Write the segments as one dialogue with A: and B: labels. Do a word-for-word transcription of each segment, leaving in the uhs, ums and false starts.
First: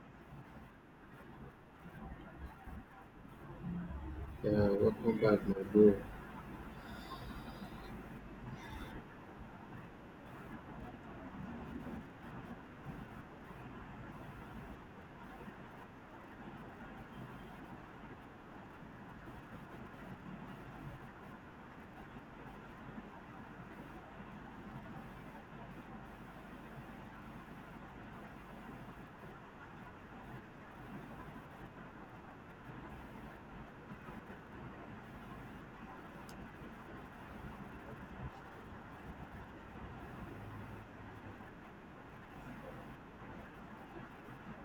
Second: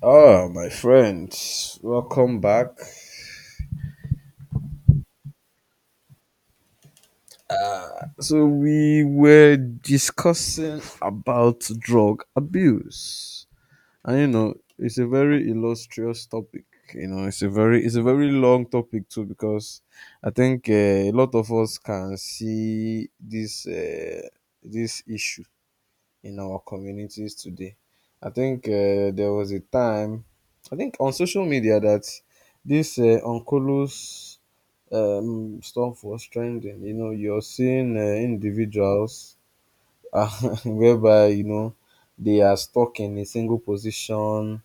A: Ah, my friends, welcome back.
B: Yeah, welcome back, my bro.
A: So we were discussing about drug abuse, and you know, it's a very illustrious topic. You know, it's a very it's a very long topic too, because I think uh, a lot of us can see this uh, this issue in our communities today. I think uh, there was a time, I think on social media, that this uh, oncolos um, stuff was trending. You know, you're seeing uh, individuals, uh, whereby you know they are stuck in a single position.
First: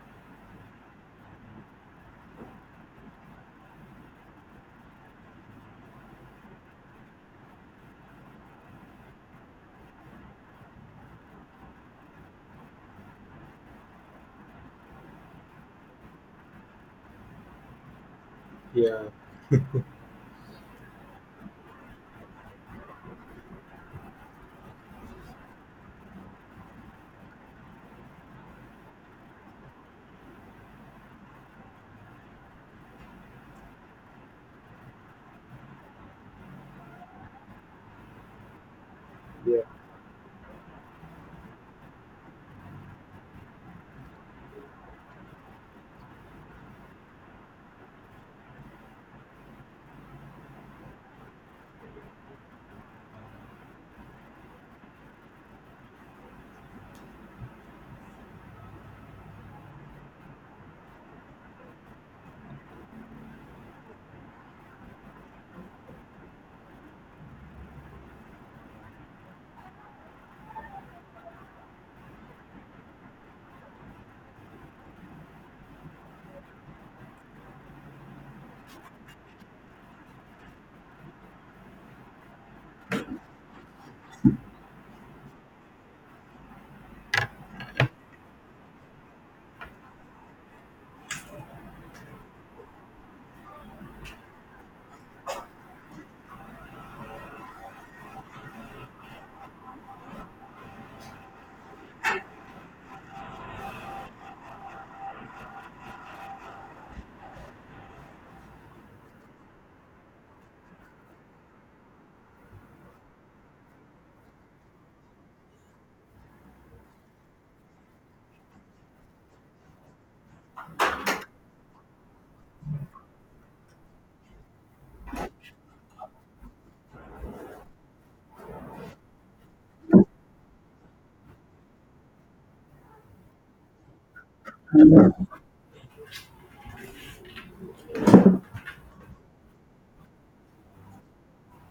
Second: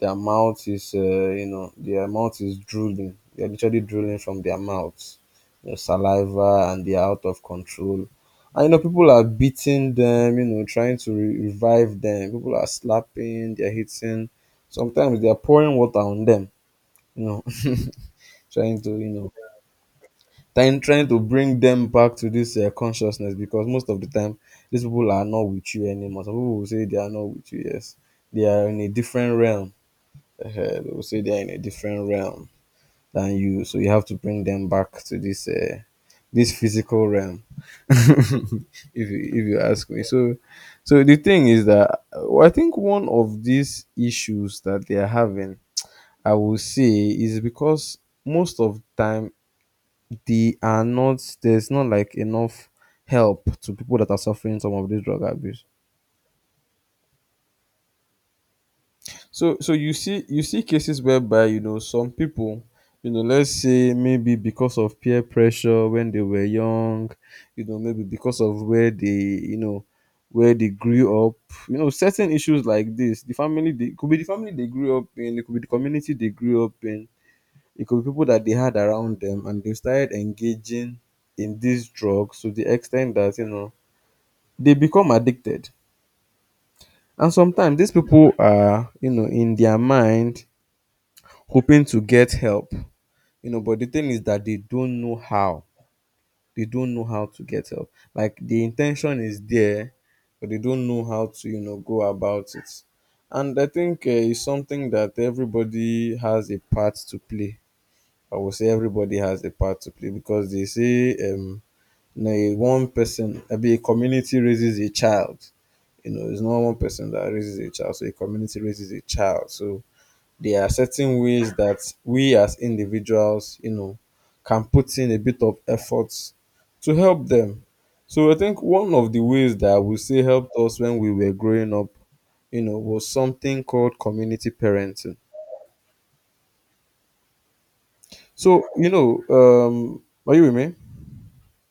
A: Their mouth is, uh, you know, their mouth is drooling. They're literally drooling from their mouths, their saliva, and they're out of control. And you know, people are beating them. You know, trying to re- revive them. People are slapping. They're hitting. Sometimes they are pouring water on them. You know, trying to,
B: Yeah,
A: you know, trying trying to bring them back to this uh, consciousness, because most of the time these people are not with you anymore. Some people will say they are not with you. Yes, they are in a different realm. Uh, they will say they are in a different realm than you. So you have to bring them back to this uh, this physical realm, if you if you
B: yeah,
A: ask me. So so the thing is that, uh, I think one of these issues that they are having, I will say, is because most of the time, they are not, there's not, like, enough help to people that are suffering some of this drug abuse. So so you see you see cases whereby you know some people, you know let's say, maybe because of peer pressure when they were young, you know maybe because of where they, you know where they grew up, you know certain issues like this. The family, they, it could be the family they grew up in, it could be the community they grew up in, it could be people that they had around them, and they started engaging in this drug to the extent that you know they become addicted. And sometimes these people are, you know in their mind, hoping to get help, you know but the thing is that they don't know how, they don't know how to get help. Like, the intention is there, but they don't know how to, you know go about it. And I think uh, it's something that everybody has a part to play. I would say everybody has a part to play, because they say, um you know, a one person, maybe a community raises a child. You know, it's not one person that raises a child, so a community raises a child. So there are certain ways that we, as individuals, you know, can put in a bit of efforts to help them. So I think one of the ways that I would say helped us when we were growing up, you know, was something called community parenting. So, you know, um, are you with me?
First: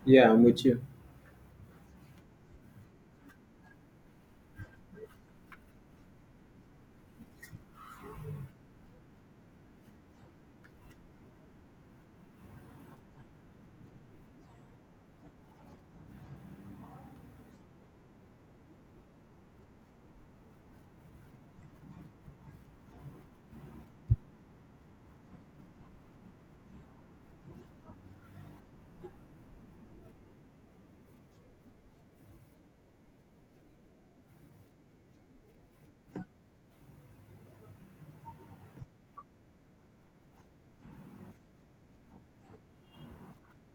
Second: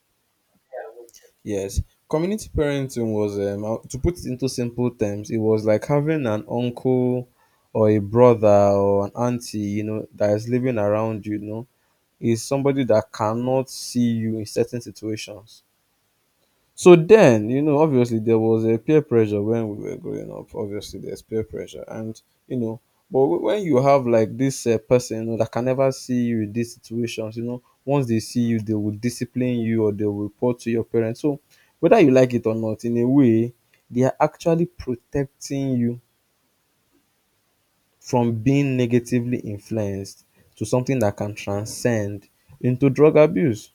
B: Yeah, I'm with you.
A: Yes, community parenting was, um how- to put it into simple terms, it was like having an uncle or a brother or an auntie, you know, that is living around you, you know, is somebody that cannot see you in certain situations. So then, you know, obviously there was a peer pressure when we were growing up. Obviously, there's peer pressure, and you know, but wh- when you have, like, this uh, person, you know, that can never see you in these situations, you know, once they see you, they will discipline you, or they will report to your parents. So, whether you like it or not, in a way, they are actually protecting you from being negatively influenced to something that can transcend into drug abuse.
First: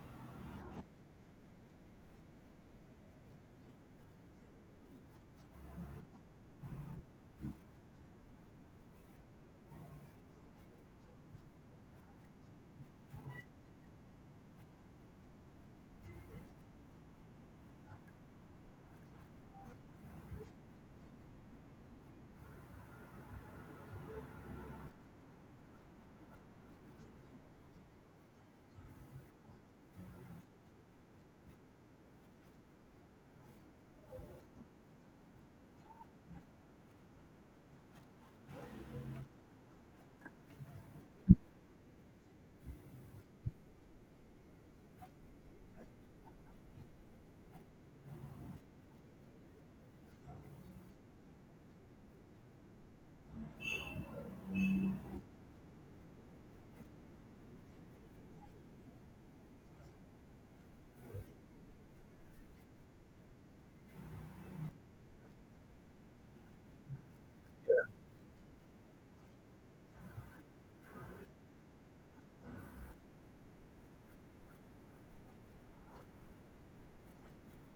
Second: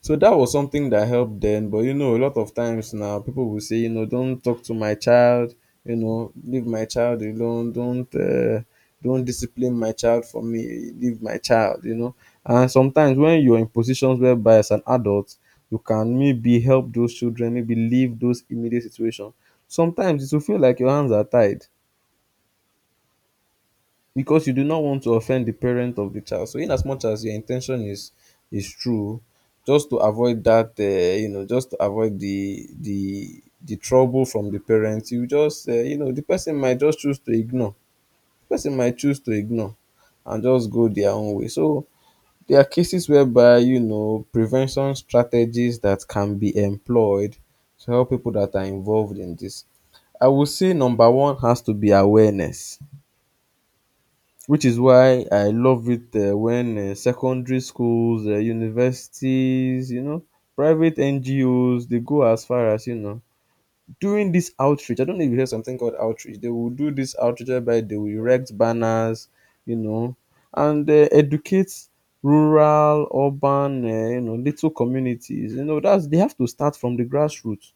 A: So that was something that helped then. But you know, a lot of times now people will say, you know, don't talk to my child, you know, leave my child alone, don't, uh, don't discipline my child for me, leave my child, you know. And sometimes when you're in positions whereby, as an adult, you can maybe help those children, maybe leave those immediate situations. Sometimes it will feel like your hands are tied, because you do not want to offend the parent of the child. So in as much as your intention is is true, just to avoid that, uh, you know, just to avoid the the the trouble from the parents, you just, uh, you know, the person might just choose to ignore. The person might choose to ignore and just go their own way. So there are cases whereby you know prevention strategies that can be employed to help people that are involved in this. I would say number one has to be awareness, which is why I love it um when um secondary schools, um universities, you know, private N G Os, they go as far as, you know, doing this outreach. I don't know if you hear something called outreach. They will do this outreach whereby they will erect banners, you know, and um educate rural, urban, um you know, little communities. You know, that's, they have to start from the grassroots.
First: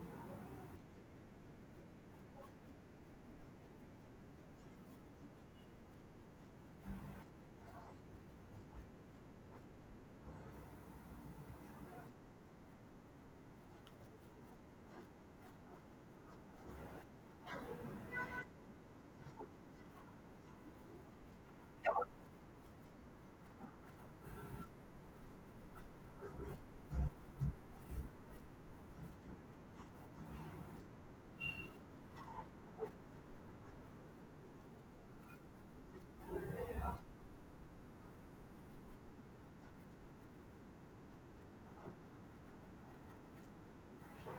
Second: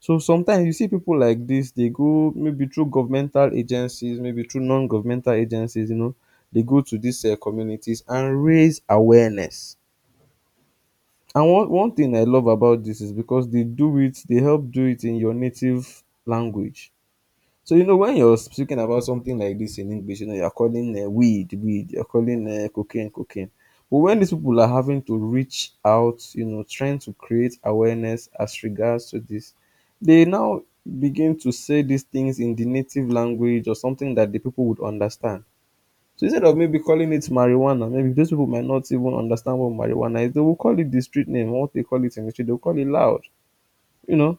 A: So sometimes you see pipu like dis dey go, maybe through governmental agencies, maybe through non-governmental agencies, you know, dey go to dis um communities and raise awareness. And one one thing I love about dis is because dey do it, dey help do it in your native language. So you know when you're speaking about something like this in English, you know you're calling, uh, weed weed, you're calling, uh, cocaine cocaine. But when these people are having to reach out, you know, trying to create awareness as regards to this, they now begin to say these things in the native language, or something that the people would understand. So instead of maybe calling it marijuana, maybe those people might not even understand what marijuana is. They will call it the street name, what they call it in the street. They'll call it loud, you know.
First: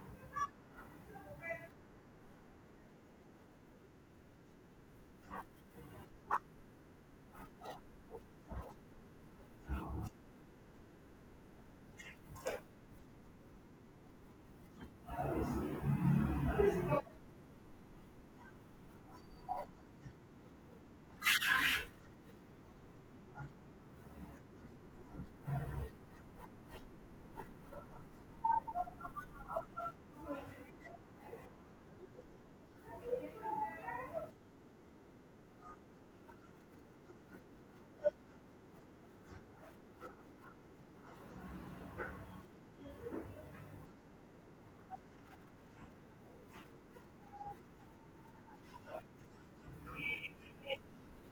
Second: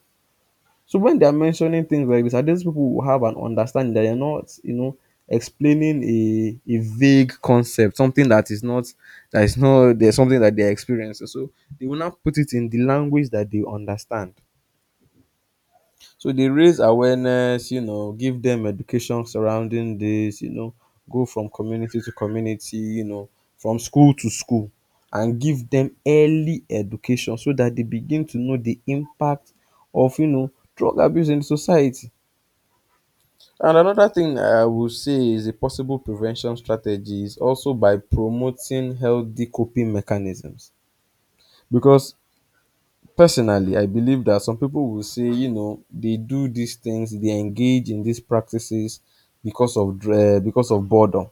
A: So when they are mentioning things like this, at least people will have an understanding that they are not, you know, explaining a, a vague concept, something that is not, that is not, there's something that they're experiencing. So they will now put it in the language that they understand. So they raise awareness, you know, give them education surrounding this, you know, go from community to community, you know, from school to school, and give them early education so that they begin to know the impact of, you know, drug abuse in society. And another thing I will say is a possible prevention strategy, is also by promoting healthy coping mechanisms. Because personally, I believe that some people will say, you know, they do these things, they engage in these practices because of dr- eh, because of boredom.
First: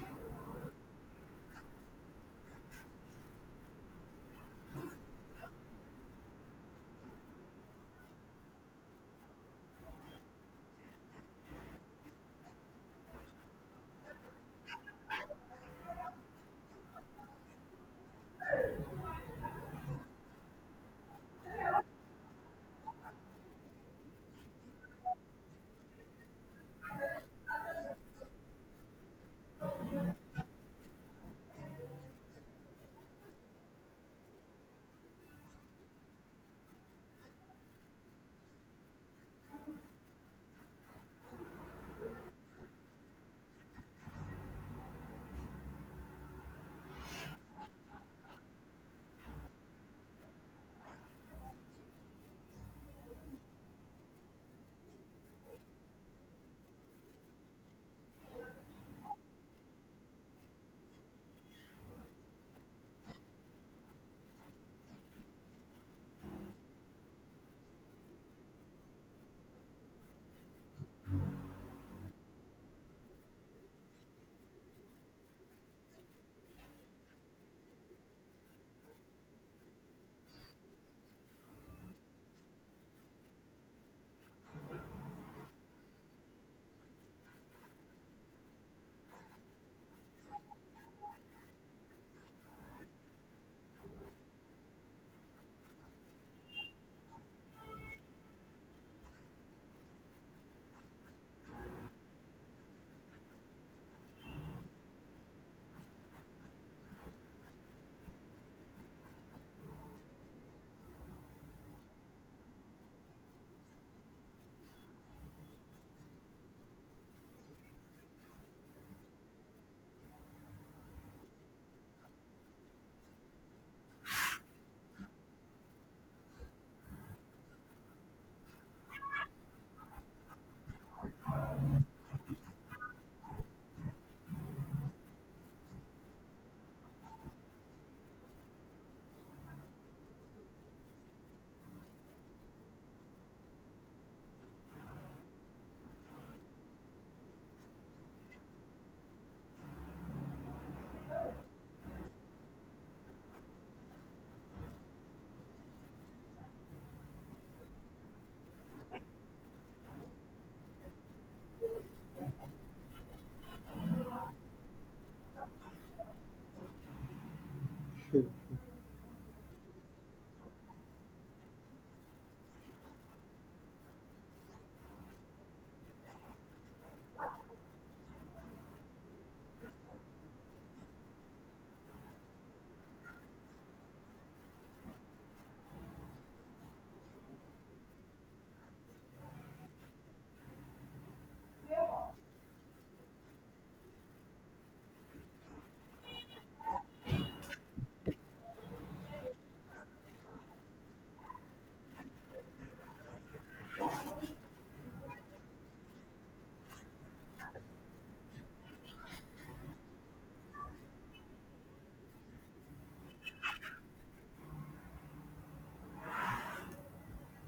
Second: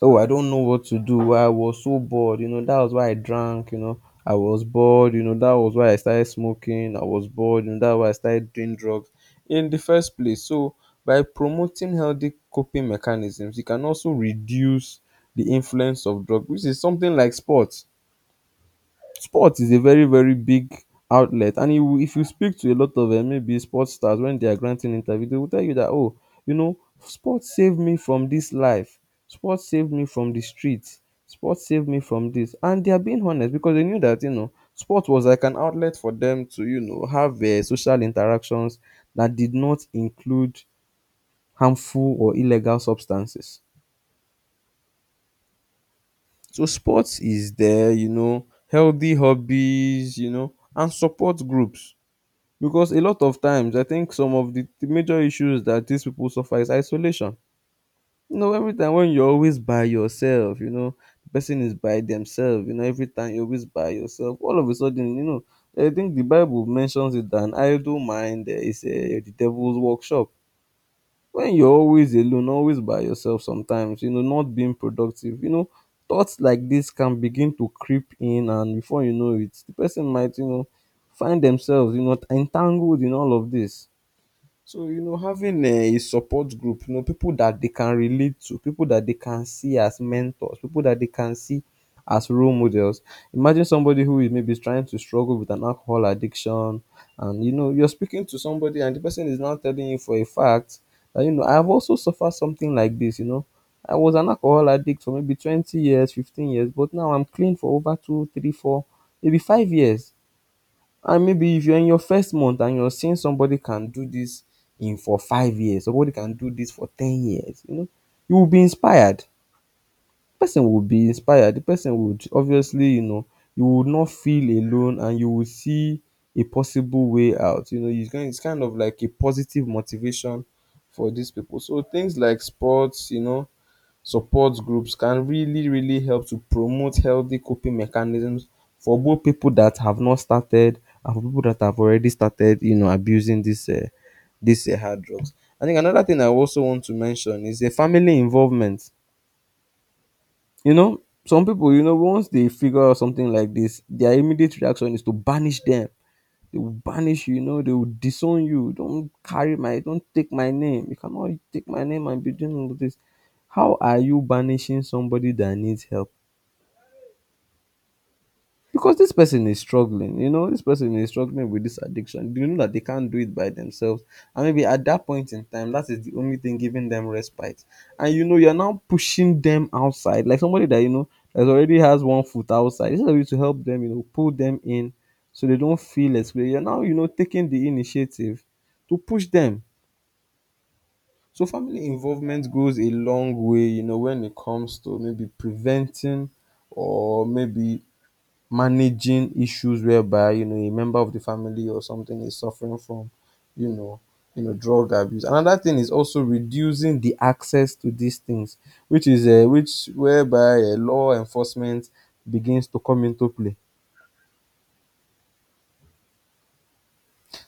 A: Oh, I don't know what to do. I was so bored. You know, that was why I drank. You know, I was bored. You know, that was why I started smoking. I was bored. You know, that's why I started doing drugs in the first place. So, by promoting healthy coping mechanisms, you can also reduce the influence of drugs, which is something like sports. Sports is a very, very big outlet, and you, if you speak to a lot of um maybe sports stars when they are granting interview, they will tell you that, "Oh, you know, sports saved me from this life. Sports saved me from the streets. Sports saved me from this." And they are being honest, because they knew that, you know, sport was like an outlet for them to, you know, have um social interactions that did not include harmful or illegal substances. So sports is there, you know, healthy hobbies, you know, and support groups. Because a lot of times, I think some of the, the major issues that these people suffer is isolation. You know, every time when you're always by yourself, you know, the person is by themselves, you know, every time you're always by yourself, all of a sudden, you know, I think the Bible mentions it, that an idle mind eh, is eh, the devil's workshop. When you're always alone, always by yourself sometimes, you know, not being productive, you know, thoughts like this can begin to creep in, and before you know it, the person might, you know, find themselves, you know, entangled in all of this. So, you know, having a support group, you know, people that they can relate to, people that they can see as mentors, people that they can see as role models. Imagine somebody who is maybe trying to struggle with an alcohol addiction, and you know, you're speaking to somebody, and the person is now telling you for a fact that, you know, I've also suffered something like this, you know. I was an alcohol addict for maybe twenty years, fifteen years, but now I'm clean for over two, three, four, maybe five years. And maybe if you're in your first month and you're seeing somebody can do this in for five years, somebody can do this for ten years, you know, you will be inspired. Person will be inspired. The person would obviously, you know, you would not feel alone and you will see a possible way out. You know, it's kind, it's kind of like a positive motivation for these people. So things like sports, you know, support groups can really really help to promote healthy coping mechanisms for both people that have not started and for people that have already started, you know, abusing this uh, this uh, hard drugs. I think another thing I also want to mention is the family involvement, you know. Some people, you know, once they figure out something like this, their immediate reaction is to banish them. They will banish you, you know, they will disown you. Don't carry my, don't take my name. You cannot take my name and be doing all this. How are you banishing somebody that needs help? Because this person is struggling, you know, this person is struggling with this addiction, you know, that they can't do it by themselves, and maybe at that point in time that is the only thing giving them respite. And you know, you're now pushing them outside like somebody that, you know, that already has one foot outside. Instead of you to help them, you know, pull them in so they don't feel excluded, you're now, you know, taking the initiative to push them. So family involvement goes a long way, you know, when it comes to maybe preventing or maybe managing issues whereby, you know, a member of the family or something is suffering from, you know you know, drug abuse. Another thing is also reducing the access to these things, which is uh, which whereby uh, law enforcement begins to come into play.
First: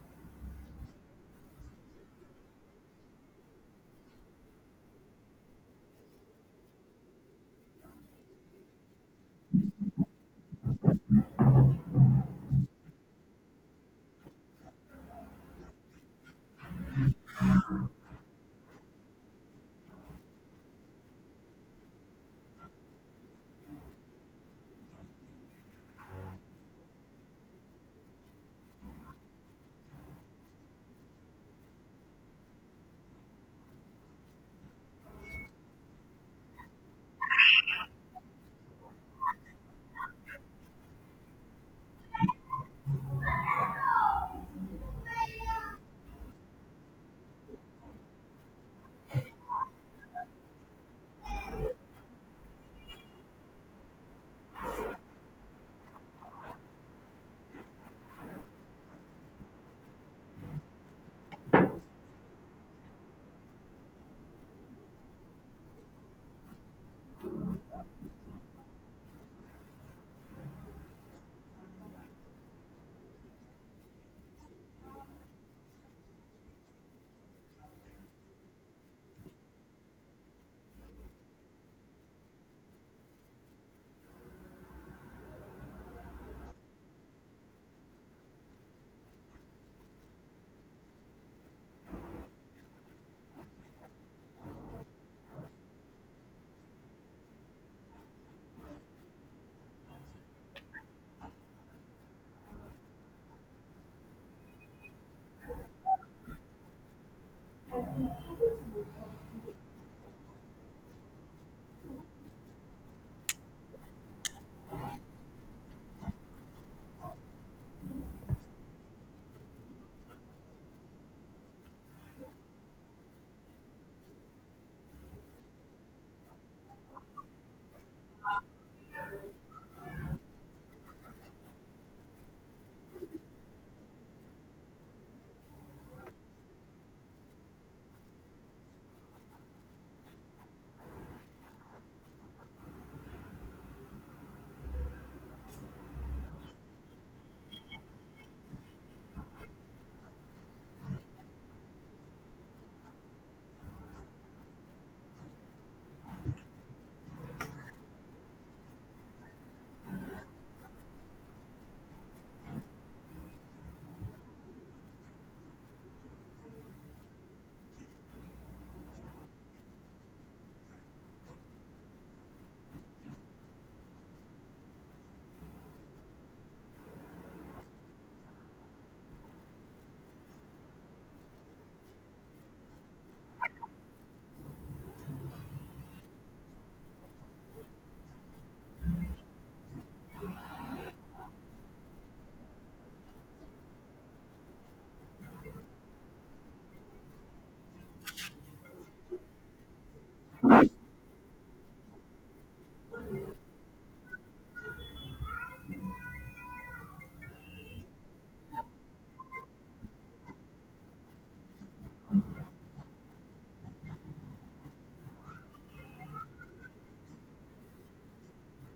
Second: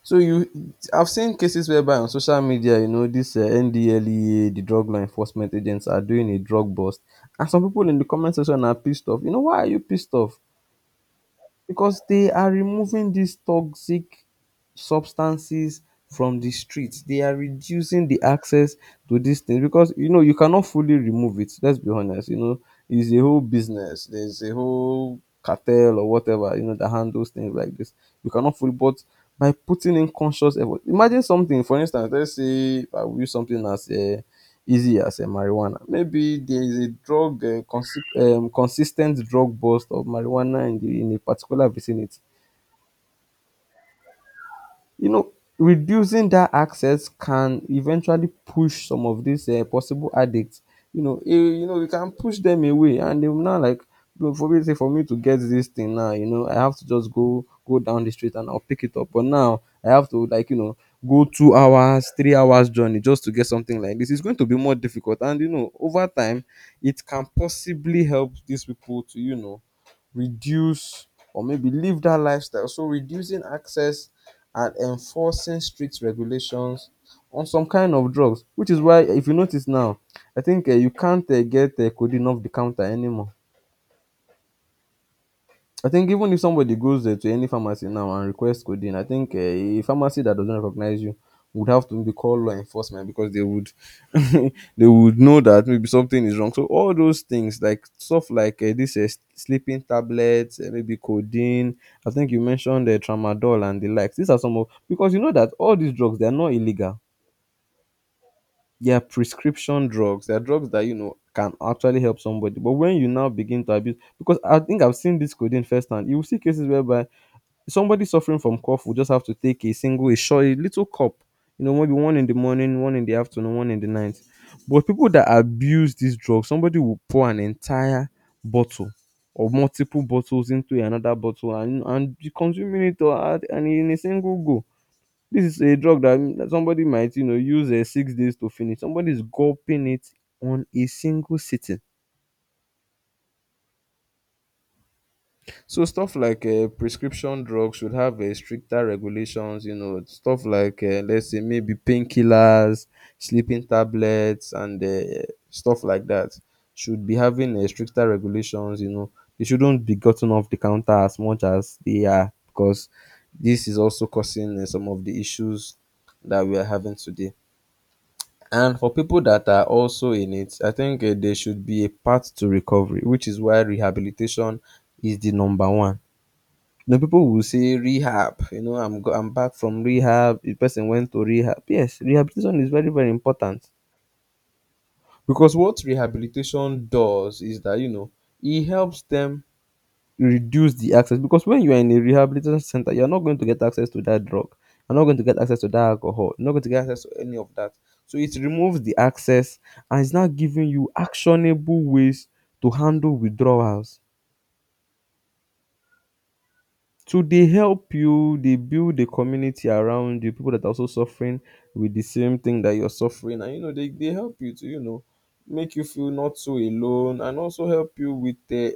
A: So you I've seen cases whereby on social media, you know, this uh, NDLEA, the drug law enforcement agents are doing a drug bust, and some people in the comment section are pissed off. You know, why are you pissed off? Because they are removing these toxic substances from the streets. They are reducing the access to these things because you know you cannot fully remove it. Let's be honest. You know, it's a whole business. There's a whole cartel or whatever, you know, that handles things like this. You cannot fully, but by putting in conscious effort, imagine something. For instance, let's say I will use something as a easy as um marijuana. Maybe there is a drug um consi- um, consis ten t drug bust of marijuana in the, in a particular vicinity. You know, reducing that access can eventually push some of these uh, possible addicts, you know, eh, you know, we can push them away, and they will now like, you know, for me say for me to get this thing now, you know, I have to just go go down the street and I'll pick it up, but now I have to, like, you know, go two hours, three hours journey just to get something like this. It's going to be more difficult, and you know, over time, it can possibly help these people to, you know, reduce or maybe live that lifestyle. So reducing access and enforcing strict regulations on some kind of drugs, which is why if you notice now, I think uh, you can't uh, get uh, codeine off the counter anymore. I think even if somebody goes uh, to any pharmacy now and requests codeine, I think uh, a pharmacy that doesn't recognize you would have to be called law enforcement because they would they would know that maybe something is wrong. So all those things like stuff like uh, this uh, sleeping tablets, uh, maybe codeine. I think you mentioned the uh, tramadol and the likes. These are some of, because you know that all these drugs, they are not illegal. They are prescription drugs. They are drugs that, you know, can actually help somebody. But when you now begin to abuse, because I think I've seen this codeine firsthand, you will see cases whereby somebody suffering from cough will just have to take a single, a short, a little cup. You know, maybe one in the morning, one in the afternoon, one in the night. But people that abuse this drug, somebody will pour an entire bottle or multiple bottles into another bottle and and be consuming it, or add- and in a single go. This is a drug that that somebody might, you know, use uh, six days to finish. Somebody is gulping it on a single sitting. So stuff like uh, prescription drugs should have uh, stricter regulations, you know, stuff like uh, let's say maybe painkillers, sleeping tablets, and uh, stuff like that should be having uh, stricter regulations. You know, they shouldn't be gotten off the counter as much as they are because this is also causing uh, some of the issues that we are having today. And for people that are also in it, I think uh, there should be a path to recovery, which is why rehabilitation is the number one. The people will say rehab. You know, I'm go, I'm back from rehab. The person went to rehab. Yes, rehabilitation is very very important because what rehabilitation does is that, you know, it helps them reduce the access. Because when you are in a rehabilitation center, you are not going to get access to that drug. You're not going to get access to that alcohol. You're not going to get access to any of that. So it removes the access, and it's now giving you actionable ways to handle withdrawals. To dey help you dey build a community around you, people that are also suffering with the same thing that you're suffering, and you know they, they help you to, you know, make you feel not so alone, and also help you with uh,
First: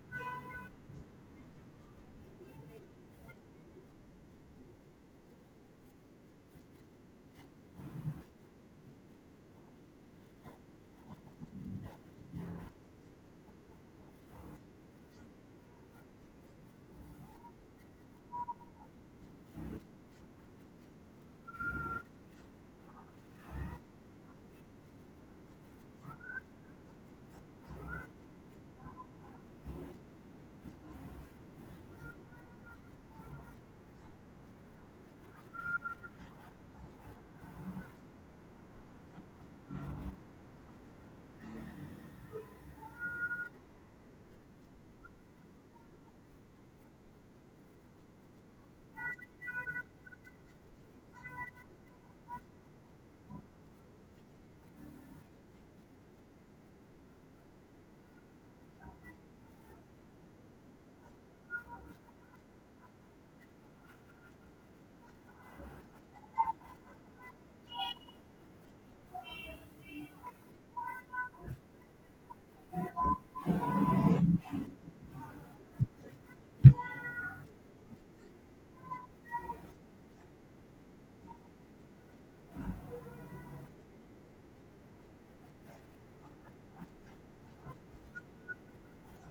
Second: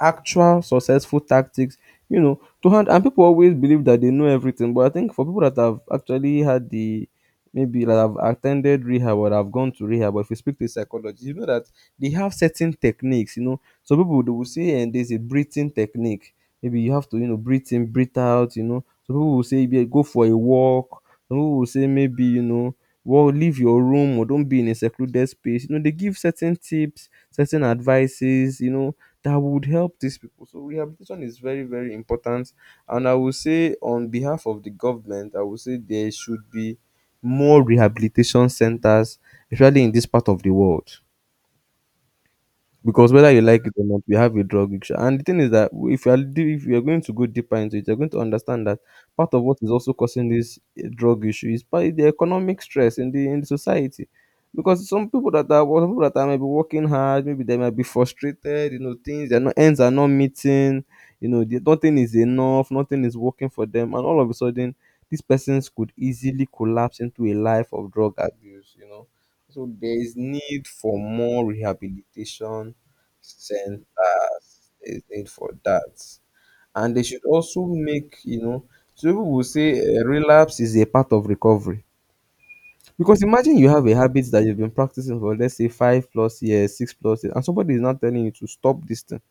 A: actual successful tactics, you know, to hand. And people always believe that they know everything. But I think for people that have actually had the, maybe that have attended rehab or have gone to rehab, or if you speak to a psychologist, you know that they have certain techniques, you know. Some people they will say, and there's a breathing technique. Maybe you have to, you know, breathe in, breathe out, you know. Some people will say, yeah, go for a walk. Some people will say maybe, you know, well, leave your room or don't be in a secluded space. You know, they give certain tips, certain advices, you know, that would help these people. So rehabilitation is very, very important. And I will say, on behalf of the government, I will say there should be more rehabilitation centers, especially in this part of the world because whether you like it or not, we have a drug issue. And the thing is that if you are de- if you are going to go deeper into it, you're going to understand that part of what is also causing this eh, drug issue is by the economic stress in the in the society. Because some people that are some people that are maybe working hard, maybe they might be frustrated, you know, things they're not, ends are not meeting, you know, the, nothing is enough, nothing is working for them, and all of a sudden these persons could easily collapse into a life of drug abuse, you know. So there is need for more rehabilitation centers, is need for that. And they should also make, you know, so people will say, uh, relapse is a part of recovery. Because imagine you have a habit that you've been practicing for, let's say, five plus years, six plus years, and somebody is now telling you to stop this thing.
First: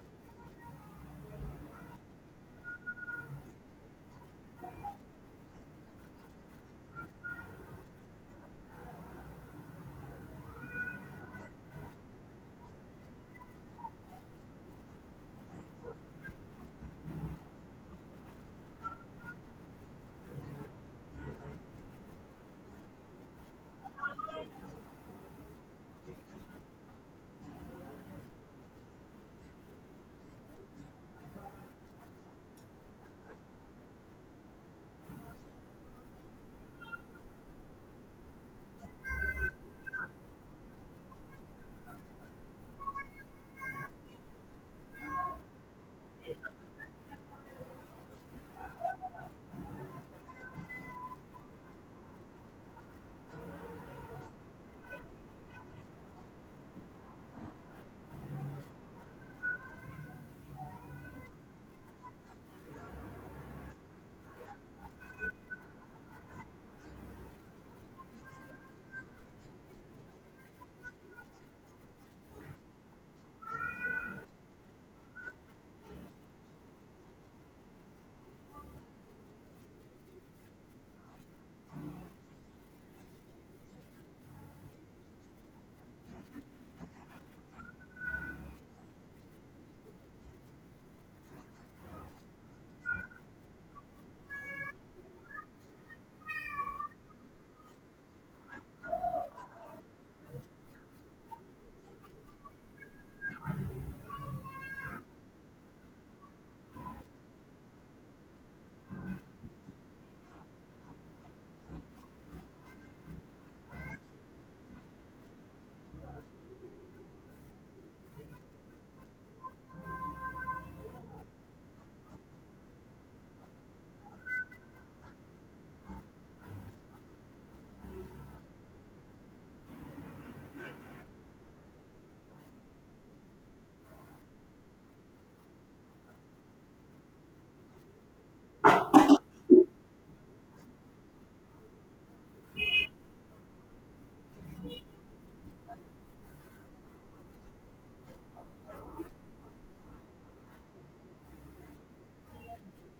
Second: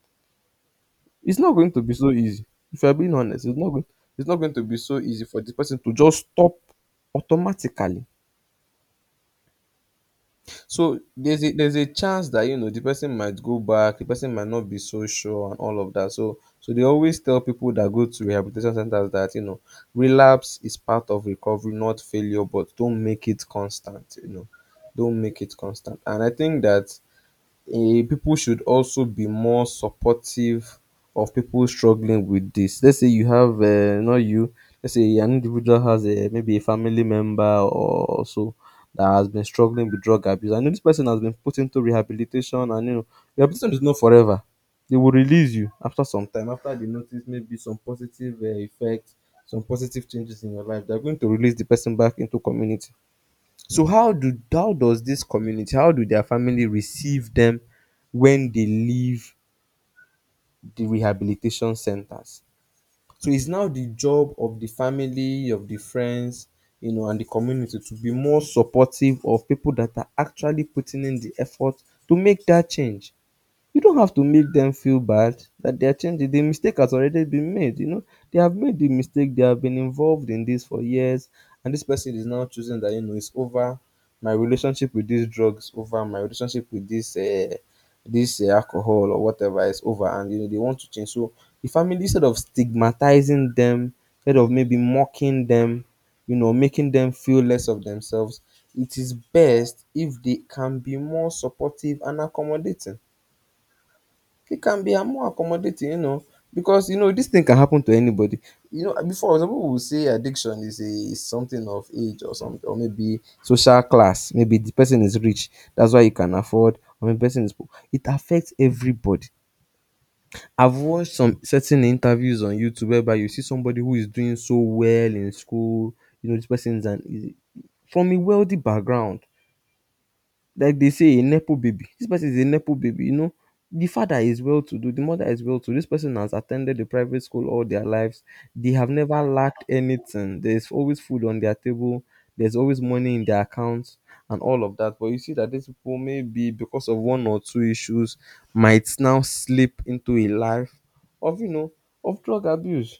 A: It's not going to be so easy. If you're being honest, it's not going, it's not going to be so easy for this person to just stop automatically. So there's a there's a chance that, you know, the person might go back, the person might not be so sure, and all of that. So so they always tell people that go to rehabilitation centers that, you know, relapse is part of recovery, not failure, but don't make it constant, you know. Don't make it constant. And I think that eh, people should also be more supportive of people struggling with this. Let's say you have, uh, not you, let's say an individual has a, maybe a family member or so that has been struggling with drug abuse. I know this person has been put into rehabilitation, and you know, rehabilitation is not forever. They will release you after some time, after they notice maybe some positive uh, effects, some positive changes in your life. They're going to release the person back into community, so how do how does this community, how do their family receive them when they leave the rehabilitation centers? So it's now the job of the family, of the friends, you know, and the community to be more supportive of people that are actually putting in the effort to make that change. You don't have to make them feel bad that they are changing. The mistake has already been made. You know, they have made the mistake. They have been involved in this for years, and this person is now choosing that you know it's over. My relationship with this drug is over. My relationship with this uh, this uh, alcohol or whatever is over, and you know they want to change. So the family, instead of stigmatizing them, instead of maybe mocking them, you know, making them feel less of themselves, it is best if they can be more supportive and accommodating. It can be I more accommodating, you know, because you know this thing can happen to anybody. You know, before some people will say addiction is a is something of age or something, or maybe social class. Maybe the person is rich, that's why he can afford, or maybe person is poor. It affects everybody. I've watched some certain interviews on YouTube whereby you see somebody who is doing so well in school. You know, this person is an is from a wealthy background, like they say, a nepo baby. This person is a nepo baby, you know. The father is well to do, the mother is well to do. This person has attended the private school all their lives. They have never lacked anything. There's always food on their table, there's always money in their accounts, and all of that. But you see that these people, maybe because of one or two issues, might now slip into a life of, you know, of drug abuse,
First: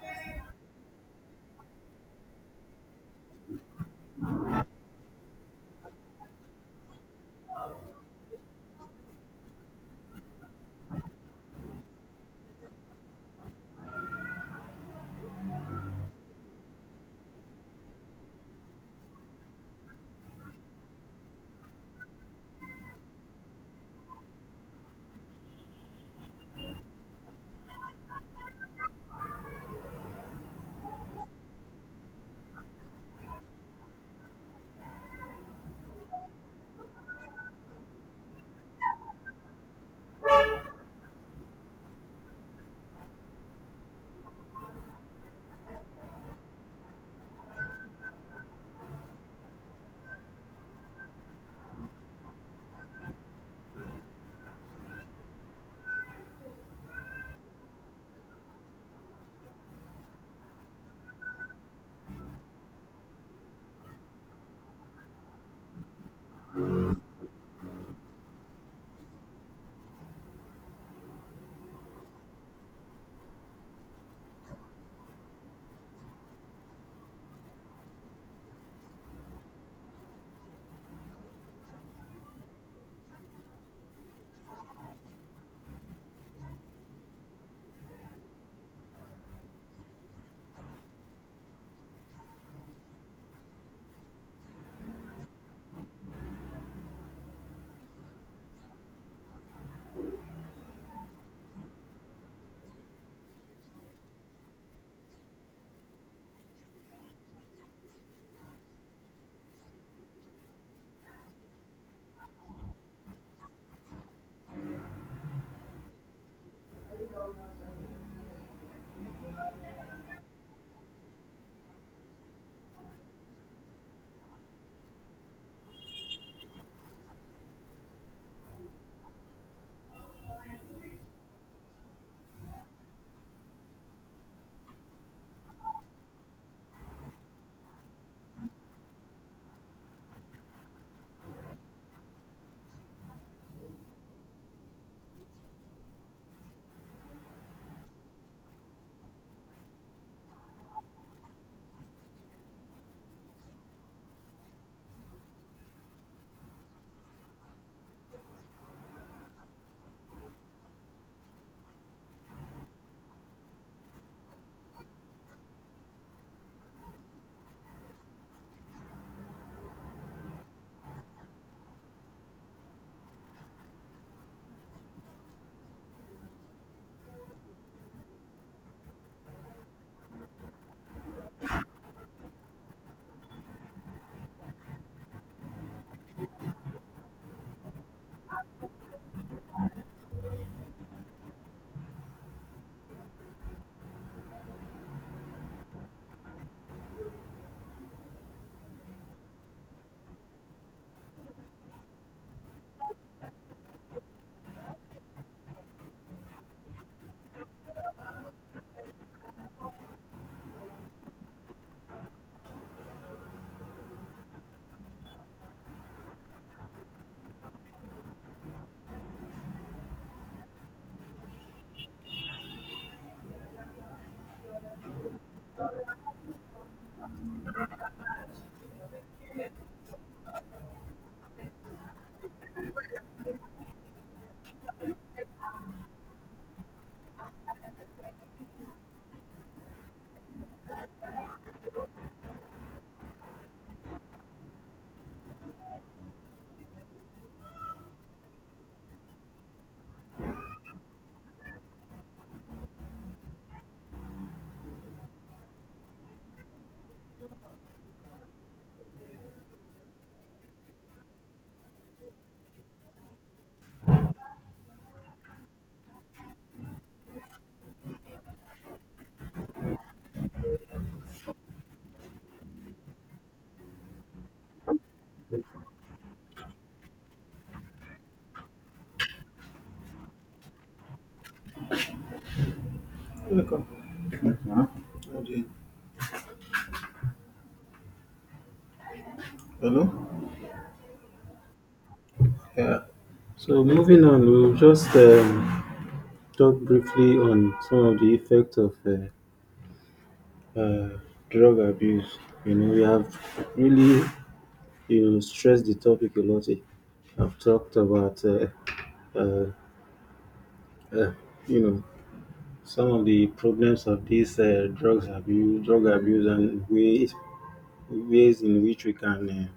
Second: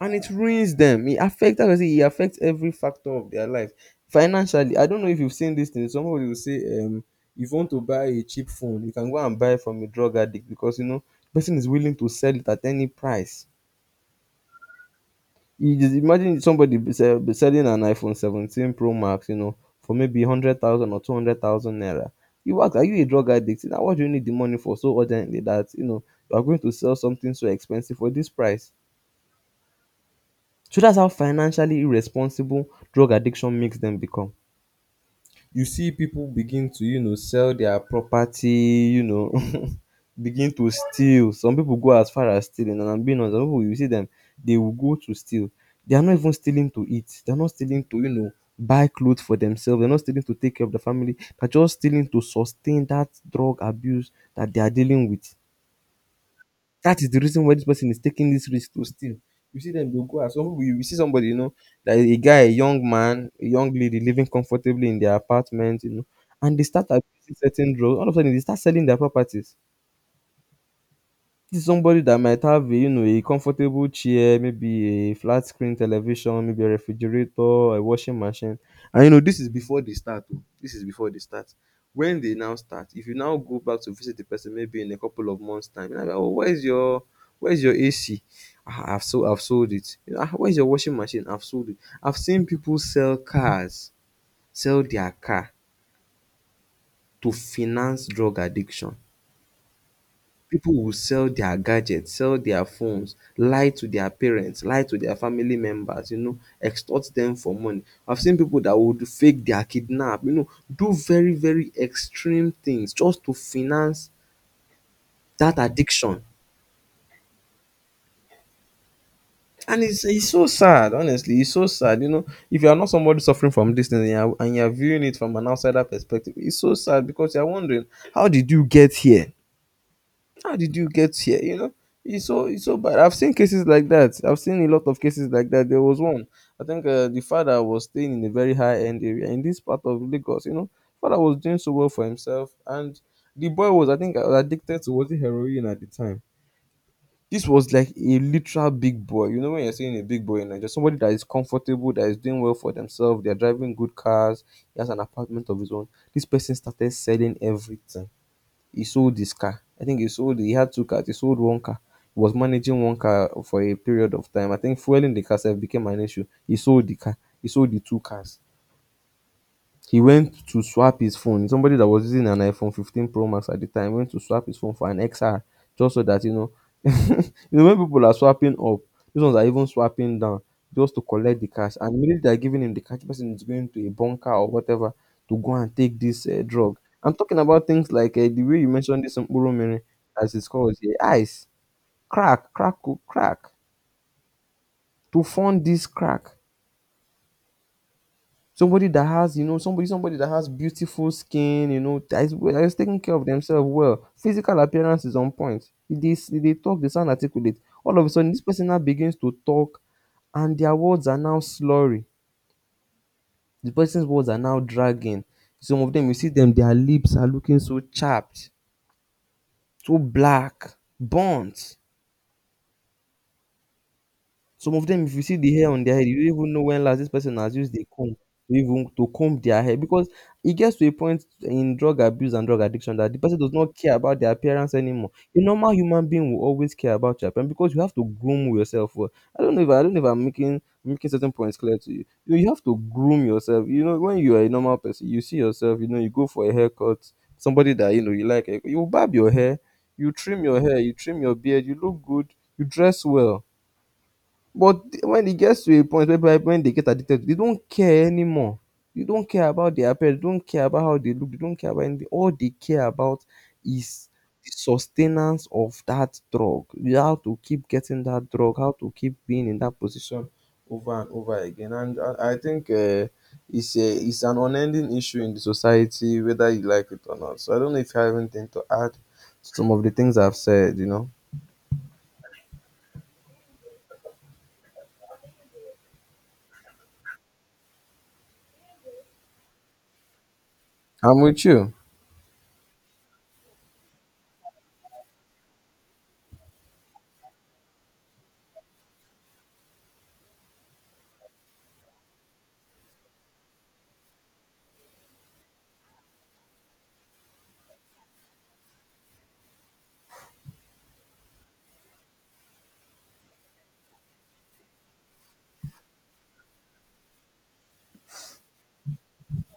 A: and it ruins them. It affects, like I say, it affects every factor of their life. Financially, I don't know if you've seen this thing. Somebody will say, um, if you want to buy a cheap phone, you can go and buy from a drug addict because you know person is willing to sell it at any price. You just imagine somebody be sell, be selling an iPhone seventeen Pro Max, you know, for maybe hundred thousand or two hundred thousand naira. You ask, are you a drug addict? Now, what do you need the money for so urgently that you know you are going to sell something so expensive for this price? So that's how financially irresponsible drug addiction makes them become. You see people begin to, you know, sell their property, you know, begin to steal. Some people go as far as stealing, and I'm being honest, some people you see them, they will go to steal. They are not even stealing to eat. They're not stealing to, you know, buy clothes for themselves. They're not stealing to take care of the family. They're just stealing to sustain that drug abuse that they are dealing with. That is the reason why this person is taking this risk to steal. You see them, they'll go out. Some people, you you see somebody, you know, that a guy, a young man, a young lady living comfortably in their apartment, you know, and they start abusing certain drugs. All of a sudden, they start selling their properties. This is somebody that might have a, you know, a comfortable chair, maybe a flat screen television, maybe a refrigerator, a washing machine. And you know, this is before they start. Oh. This is before they start. When they now start, if you now go back to visit the person maybe in a couple of months' time, you're like, oh, where's your where's your A C? Ah, I've sold I've sold it. You know, "Ah, where's your washing machine? I've sold it." I've seen people sell cars, sell their car to finance drug addiction. People will sell their gadgets, sell their phones, lie to their parents, lie to their family members, you know, extort them for money. I've seen people that would fake their kidnap, you know, do very, very extreme things just to finance that addiction. And it's, it's so sad, honestly. It's so sad. You know, if you are not somebody suffering from this thing and you're, and you're viewing it from an outsider perspective, it's so sad because you're wondering, how did you get here? How did you get here? You know, it's so it's so bad. I've seen cases like that. I've seen a lot of cases like that. There was one. I think uh, the father was staying in a very high end area in this part of Lagos. You know, father was doing so well for himself, and the boy was, I think, uh, addicted to, was it heroin at the time. This was like a literal big boy. You know when you're saying a big boy in Nigeria, somebody that is comfortable, that is doing well for themselves, they're driving good cars, he has an apartment of his own. This person started selling everything, he sold his car. I think he sold he had two cars. He sold one car. He was managing one car for a period of time. I think fueling the car sef became an issue. He sold the car. He sold the two cars. He went to swap his phone. Somebody that was using an iPhone fifteen Pro Max at the time went to swap his phone for an X R just so that, you know, you know when people are swapping up, these ones are even swapping down just to collect the cash. And immediately they're giving him the cash, the person is going to a bunker or whatever to go and take this uh, drug. I'm talking about things like uh, the way you mentioned this Mkpurumiri, as it's called here, ice, crack, crack, oh, crack, to fund this crack. Somebody that has, you know, somebody somebody that has beautiful skin, you know, that is, that is taking care of themselves well. Physical appearance is on point. They, they talk, they sound articulate. All of a sudden, this person now begins to talk, and their words are now slurry. The person's words are now dragging. Some of them, you see them, their lips are looking so chapped, so black, burnt. Some of them, if you see the hair on their head, you don't even know when last this person has used a comb to even to comb their hair because it gets to a point in drug abuse and drug addiction that the person does not care about their appearance anymore. A normal human being will always care about your appearance because you have to groom yourself. Well, I don't know if I don't know if I'm making making certain points clear to you. You know, you have to groom yourself. You know, when you are a normal person, you see yourself. You know, you go for a haircut. Somebody that you know you like, you barb your hair, you trim your hair, you trim your beard, you look good, you dress well, but when it gets to a point where people- when they get addicted, they don't care anymore. They don't care about their appearance, they don't care about how they look, they don't care about anything. All they care about is the sustenance of that drug. How to keep getting that drug, how to keep being in that position over and over again. And I, I think uh, it's a it's an unending issue in the society, whether you like it or not. So I don't know if you have anything to add to some of the things I've said, you know.
B: Welcome. Huh? How do you- Hello.
A: I'm with you.
B: Yeah. So moving on, we'll just um, talk briefly on some of the effects of uh, uh, drug abuse. You know, we have really, you know, stressed the topic a lot. I've talked about uh, uh, uh, you know, some of the problems of this uh, drugs abuse, drug abuse, and ways ways in which we can, uh,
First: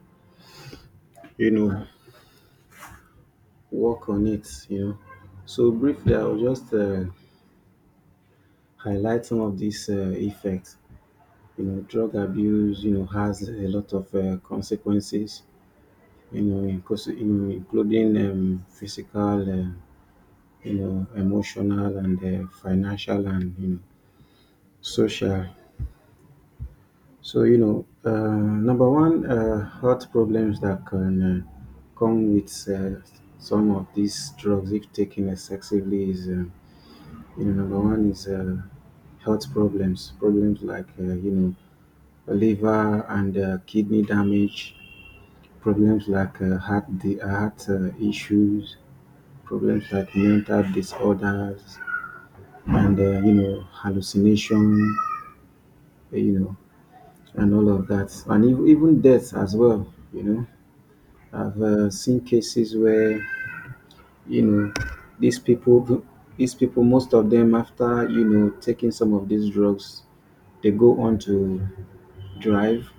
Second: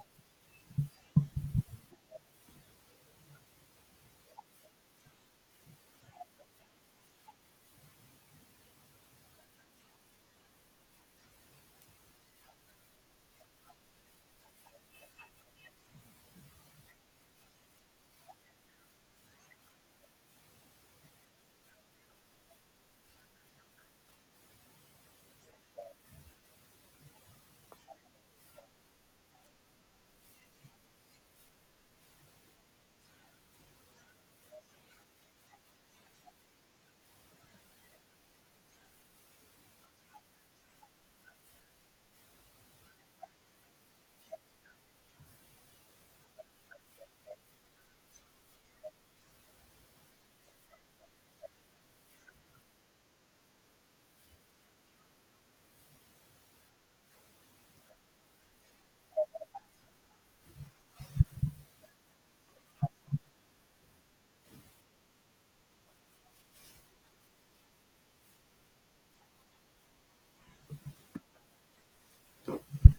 B: you know, work on it, you know. So briefly, I'll just uh, highlight some of these uh, effects. You know, drug abuse, you know, has a lot of uh, consequences. You know, inclus- you know, including um, physical, uh, you know, emotional, and uh, financial, and, you know, social. So you know, uh, number one, uh, health problems that can uh, come with uh, some of these drugs if taken excessively is, uh, you know, number one is uh, health problems, problems like, uh, you know, liver and uh, kidney damage, problems like uh, heart the heart uh, issues, problems like mental disorders, and uh, you know, hallucination, you know, and all of that, and ev- even death as well. You know, I've uh, seen cases where, you know, these people these people most of them, after, you know, taking some of these drugs, they go on to drive.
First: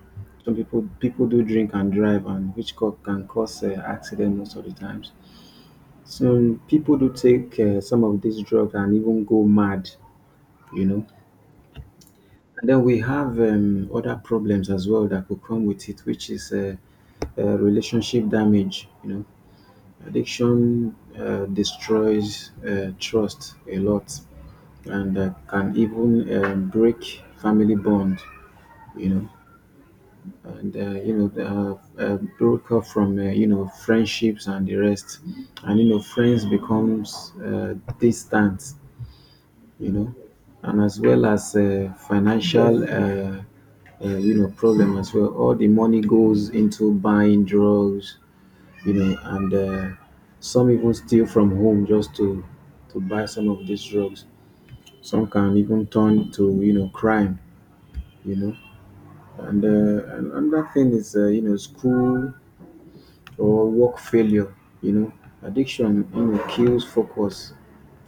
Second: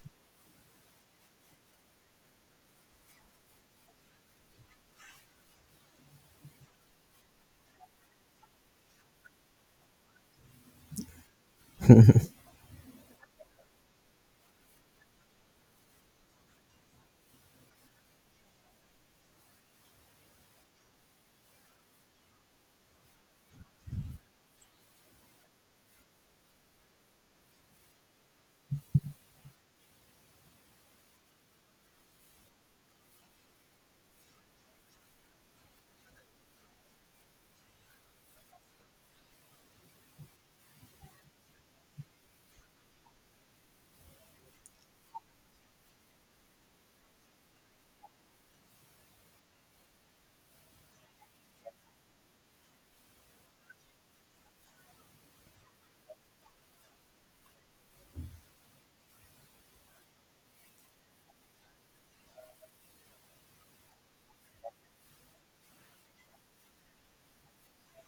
B: Some people people do drink and drive, and which co- can cause uh, accident most of the times. Some people do take uh, some of these drugs and even go mad, you know. And then we have, um, other problems as well that could come with it, which is uh, uh, relationship damage. You know, addiction uh, destroys uh, trust a lot and uh, can even um, break family bond. You know, and uh, you know, the, uh, uh, broke up from, uh, you know, friendships and the rest, and, you know, friends becomes uh, distant, you know, and as well as uh, financial uh, uh, you know, problem as well. All the money goes into buying drugs, you know, and uh, some even steal from home just to to buy some of these drugs. Some can even turn to, you know, crime, you know. And uh, an- another thing is uh, you know, school or work failure. You know, addiction, you know, kills focus.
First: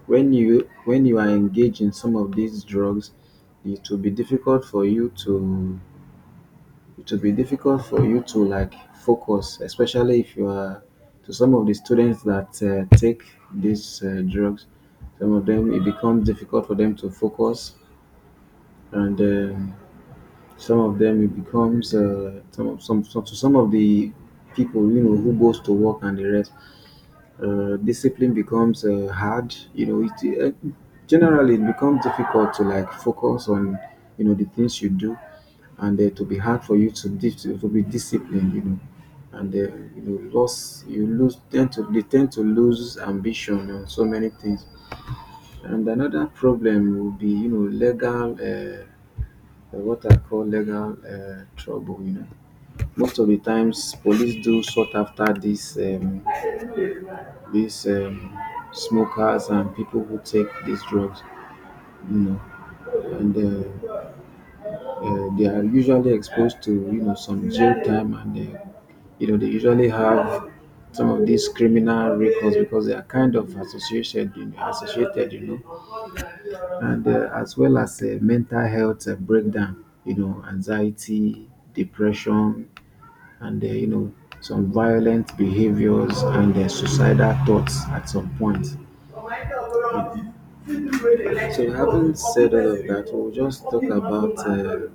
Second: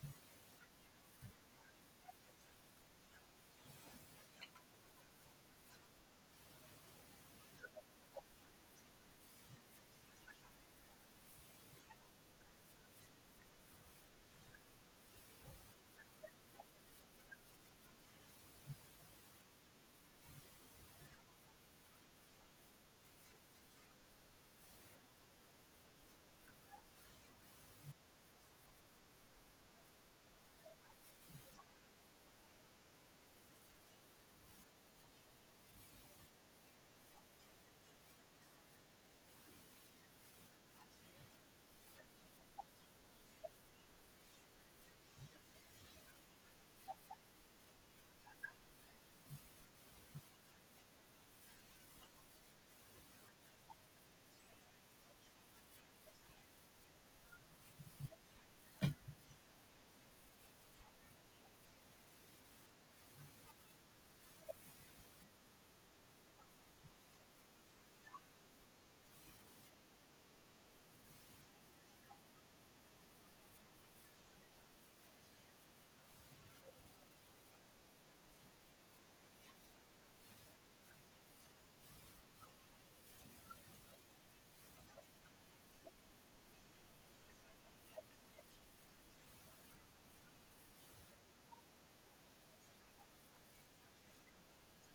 B: When you, when you are engaged in some of these drugs, it will be difficult for you to, it will be difficult for you to like focus, especially if you are, to some of the students that uh, take these uh, drugs, some of them it becomes difficult for them to focus. And um some of them it becomes, uh, some, some, some to some of the people, you know, who goes to work and the rest, uh, discipline becomes uh, hard, you know. It uh, generally it becomes difficult to like focus on, you know, the things you do, and uh, to be hard for you to dis to be disciplined, you know. And uh, you know, loss you lose tend to, they tend to lose ambition on so many things. And another problem will be, you know, legal, uh, what I call legal uh, trouble, you know. Most of the times police do sort after this um, these um, smokers and people who take these drugs, you know, and uh, uh, they are usually exposed to, you know, some jail time and, uh, you know, they usually have some of these criminal records because they are kind of associated, you know, associated, you know. And uh, as well as uh, mental health uh, breakdown, you know, anxiety, depression, and, uh, you know, some violent behaviors and uh, suicidal thoughts at some point. You. So, having said all of that, we'll just talk about uh,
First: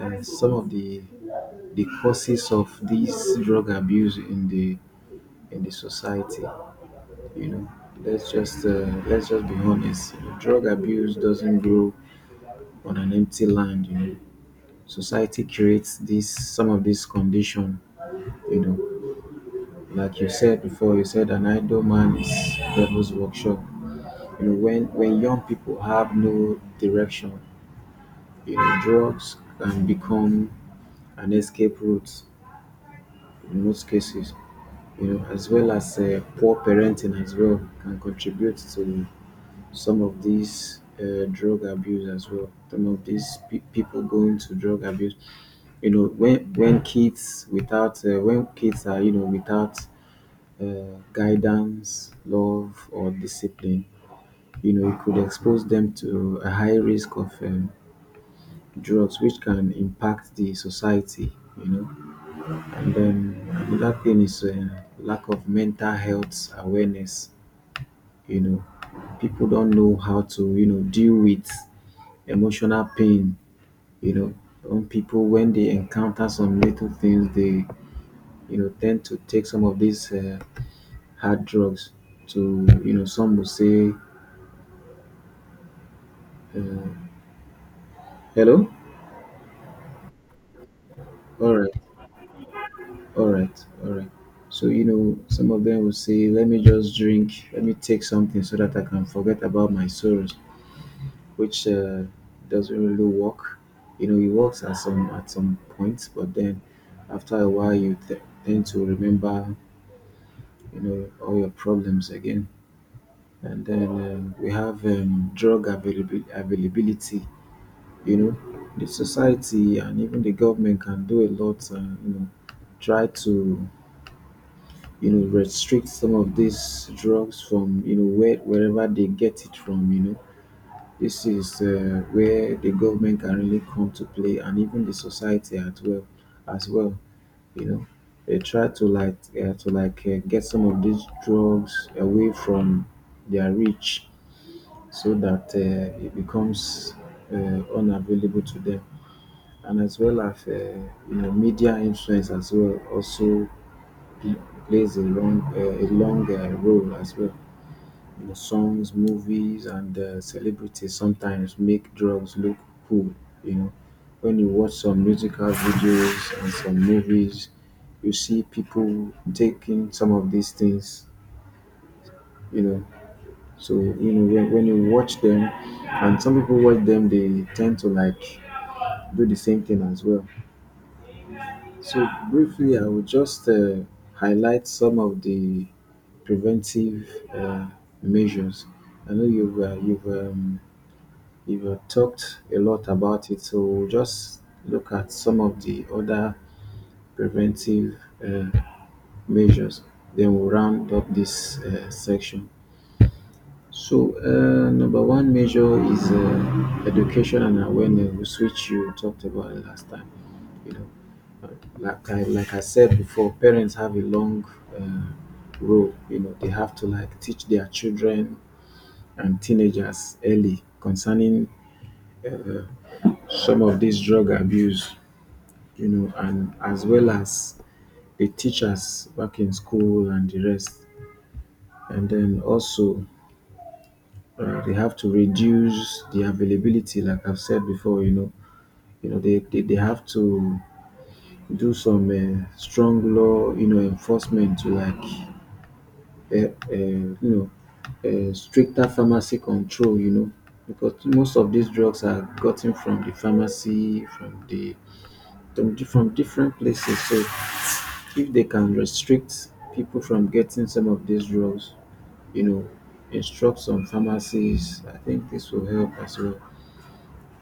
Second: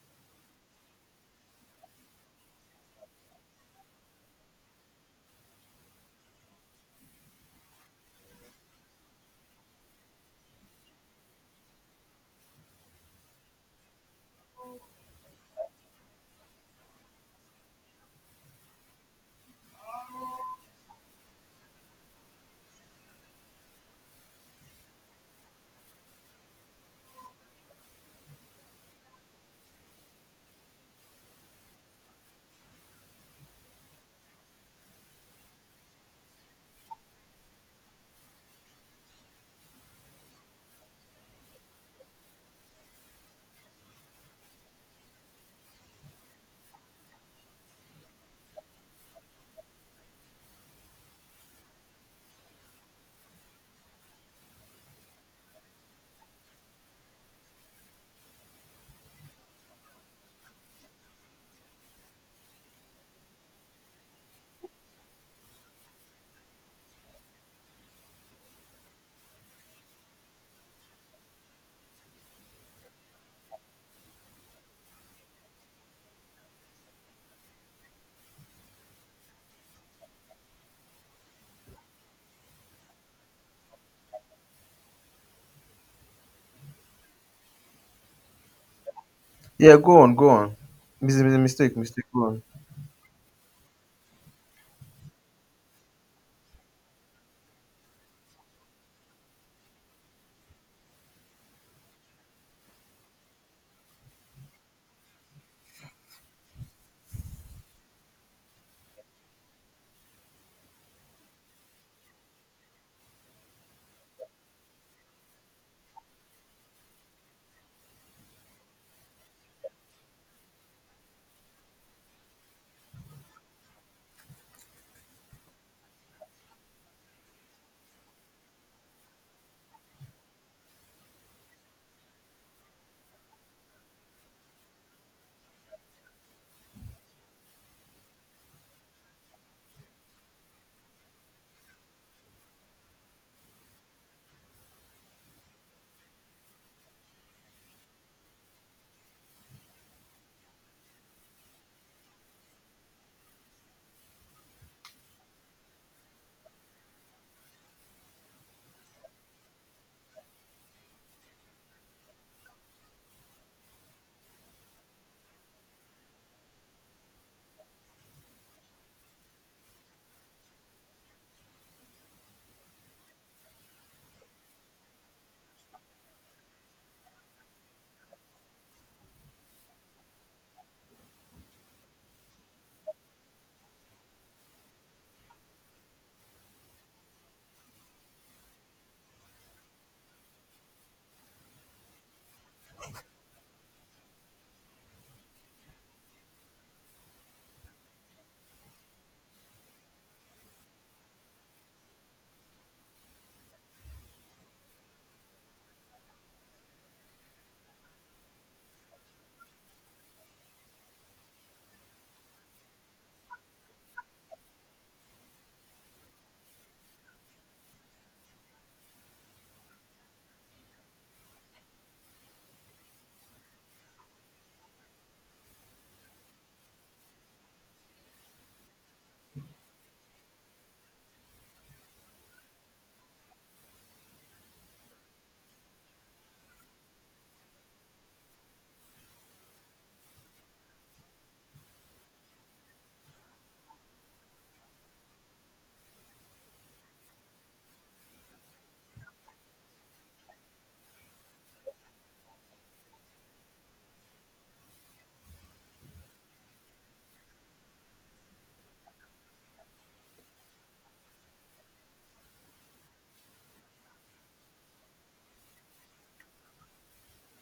B: uh, some of the the causes of this drug abuse in the in the society. You know, let's just uh, let's just be honest. You know, drug abuse doesn't grow on an empty land. You know, society creates this some of this condition. You know, like you said before, you said an idle man is devil's workshop. You know, when when young people have no direction, you know, drugs can become an escape route in most cases, you know, as well as uh, poor parenting as well can contribute to some of these uh, drug abuse as well. Some of these pe- people going to drug abuse, you know, when when kids without uh, when kids are, you know, without uh, guidance, love, or discipline, you know, it could expose them to a high risk of um, drugs, which can impact the society, you know. And then another thing is uh, lack of mental health awareness. You know, people don't know how to, you know, deal with emotional pain. You know, some people when they encounter some little things, they, you know, tend to take some of these uh, hard drugs to, you know, some will say, uh, hello,
A: Yeah, go on, go on. Mis- mis-
B: all right,
A: mistake, mistake, go on.
B: all right, all right. So, you know, some of them will say, let me just drink, let me take something so that I can forget about my sorrows, which uh, doesn't really work. You know, it works at some at some points, but then after a while, you th- tend to remember, you know, all your problems again. And then um, we have, um, drug availabil- availability. You know, the society and even the government can do a lot. Uh, you know, try to, you know, restrict some of these drugs from, you know, where, wherever they get it from. You know, this is uh, where the government can really come to play, and even the society as well. As well, you know, they try to like uh, to like uh, get some of these drugs away from their reach, so that uh, it becomes uh, unavailable to them. And as well as uh, you know, media influence as well also pl- plays a long, uh, a long uh, role as well, you know. Songs, movies, and uh, celebrities sometimes make drugs look cool. You know, when you watch some musical videos and some movies, you see people taking some of these things. You know, so you know when, when you watch them, and some people watch them, they tend to like do the same thing as well. So briefly, I will just uh, highlight some of the preventive uh, measures. I know you've uh, you've um, you have talked a lot about it, so we'll just look at some of the other preventive uh, measures. Then we'll round up this uh, section. So, uh, number one measure is uh, education and awareness, which you talked about last time. You know, uh, like I, like I said before, parents have a long uh, role. You know, they have to like teach their children and teenagers early concerning uh, some of this drug abuse, you know, and as well as the teachers back in school and the rest. And then also uh, they have to reduce the availability, like I've said before, you know. You know, they, they, they have to do some uh, strong law, you know, enforcement to like, uh, uh, you know, uh, stricter pharmacy control, you know, because most of these drugs are gotten from the pharmacy, from the from, di- from different places. So if they can restrict people from getting some of these drugs, you know, instruct some pharmacies, I think this will help as well,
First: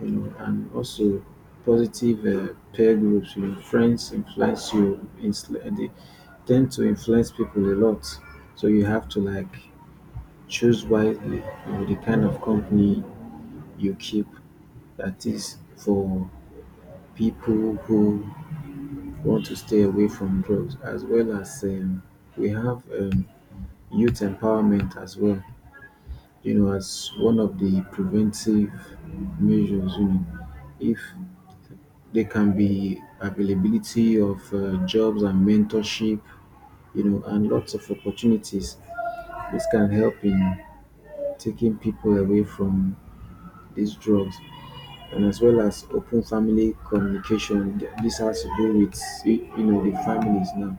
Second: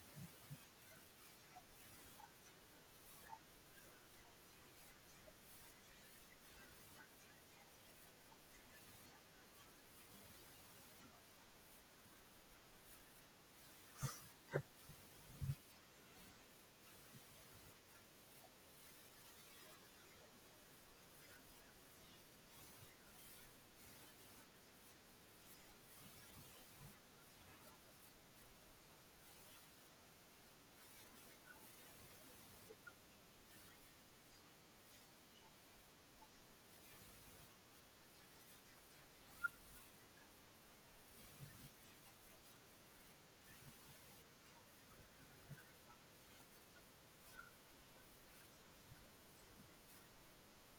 B: you know. And also positive uh, peer groups, you know, friends influence you, insl- uh, they tend to influence people a lot. So you have to like choose wisely, you know, the kind of company you keep, that is for people who want to stay away from drugs. As well as um, we have um, youth empowerment as well, you know, as one of the preventive measures, you know. If there can be availability of uh, jobs and mentorship, you know, and lots of opportunities, this can help in taking people away from these drugs. And as well as open family communication. This has to do with, you know, the families now,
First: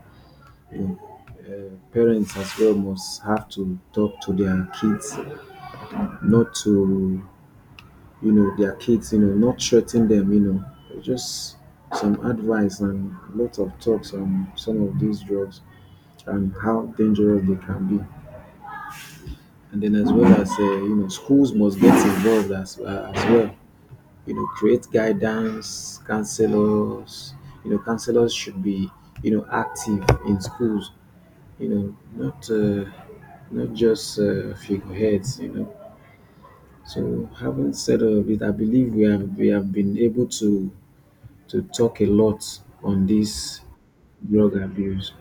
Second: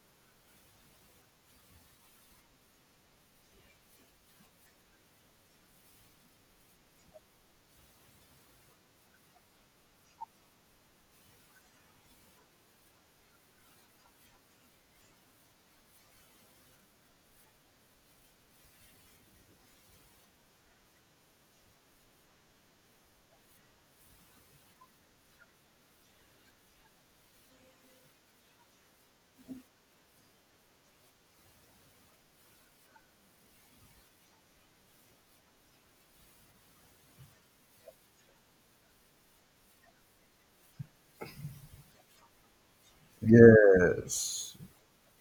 B: you know, uh, parents as well must have to talk to their kids, not to, you know, their kids, you know, not threaten them, you know, just some advice and lots of talks on some of these drugs and how dangerous they can be. And then as well as, uh, you know, schools must get involved as, uh, as well. You know, create guidance, counselors. You know, counselors should be, you know, active in schools. You know, not uh, not just uh, figureheads, you know. So having said all of it, I believe we have we have been able to to talk a lot on this
A: Yes.
B: drug abuse.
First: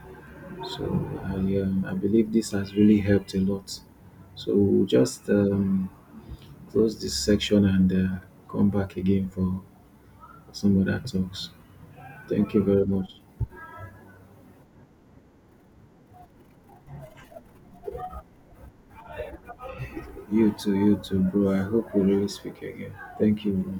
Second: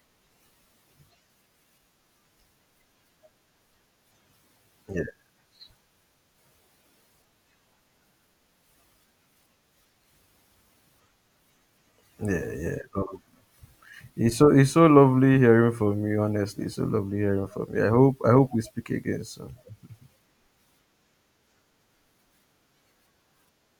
B: So I, um, I believe this has really helped a lot. So we'll
A: Yeah,
B: just um, close this section and uh, come back again for some other talks.
A: yeah,
B: Thank you
A: yeah.
B: very much.
A: Um, it's so it's so lovely hearing from you, honestly. It's so lovely hearing from you. I hope I hope we speak again soon.
B: You too, you too, bro. I hope we really speak again. Thank you. Bro.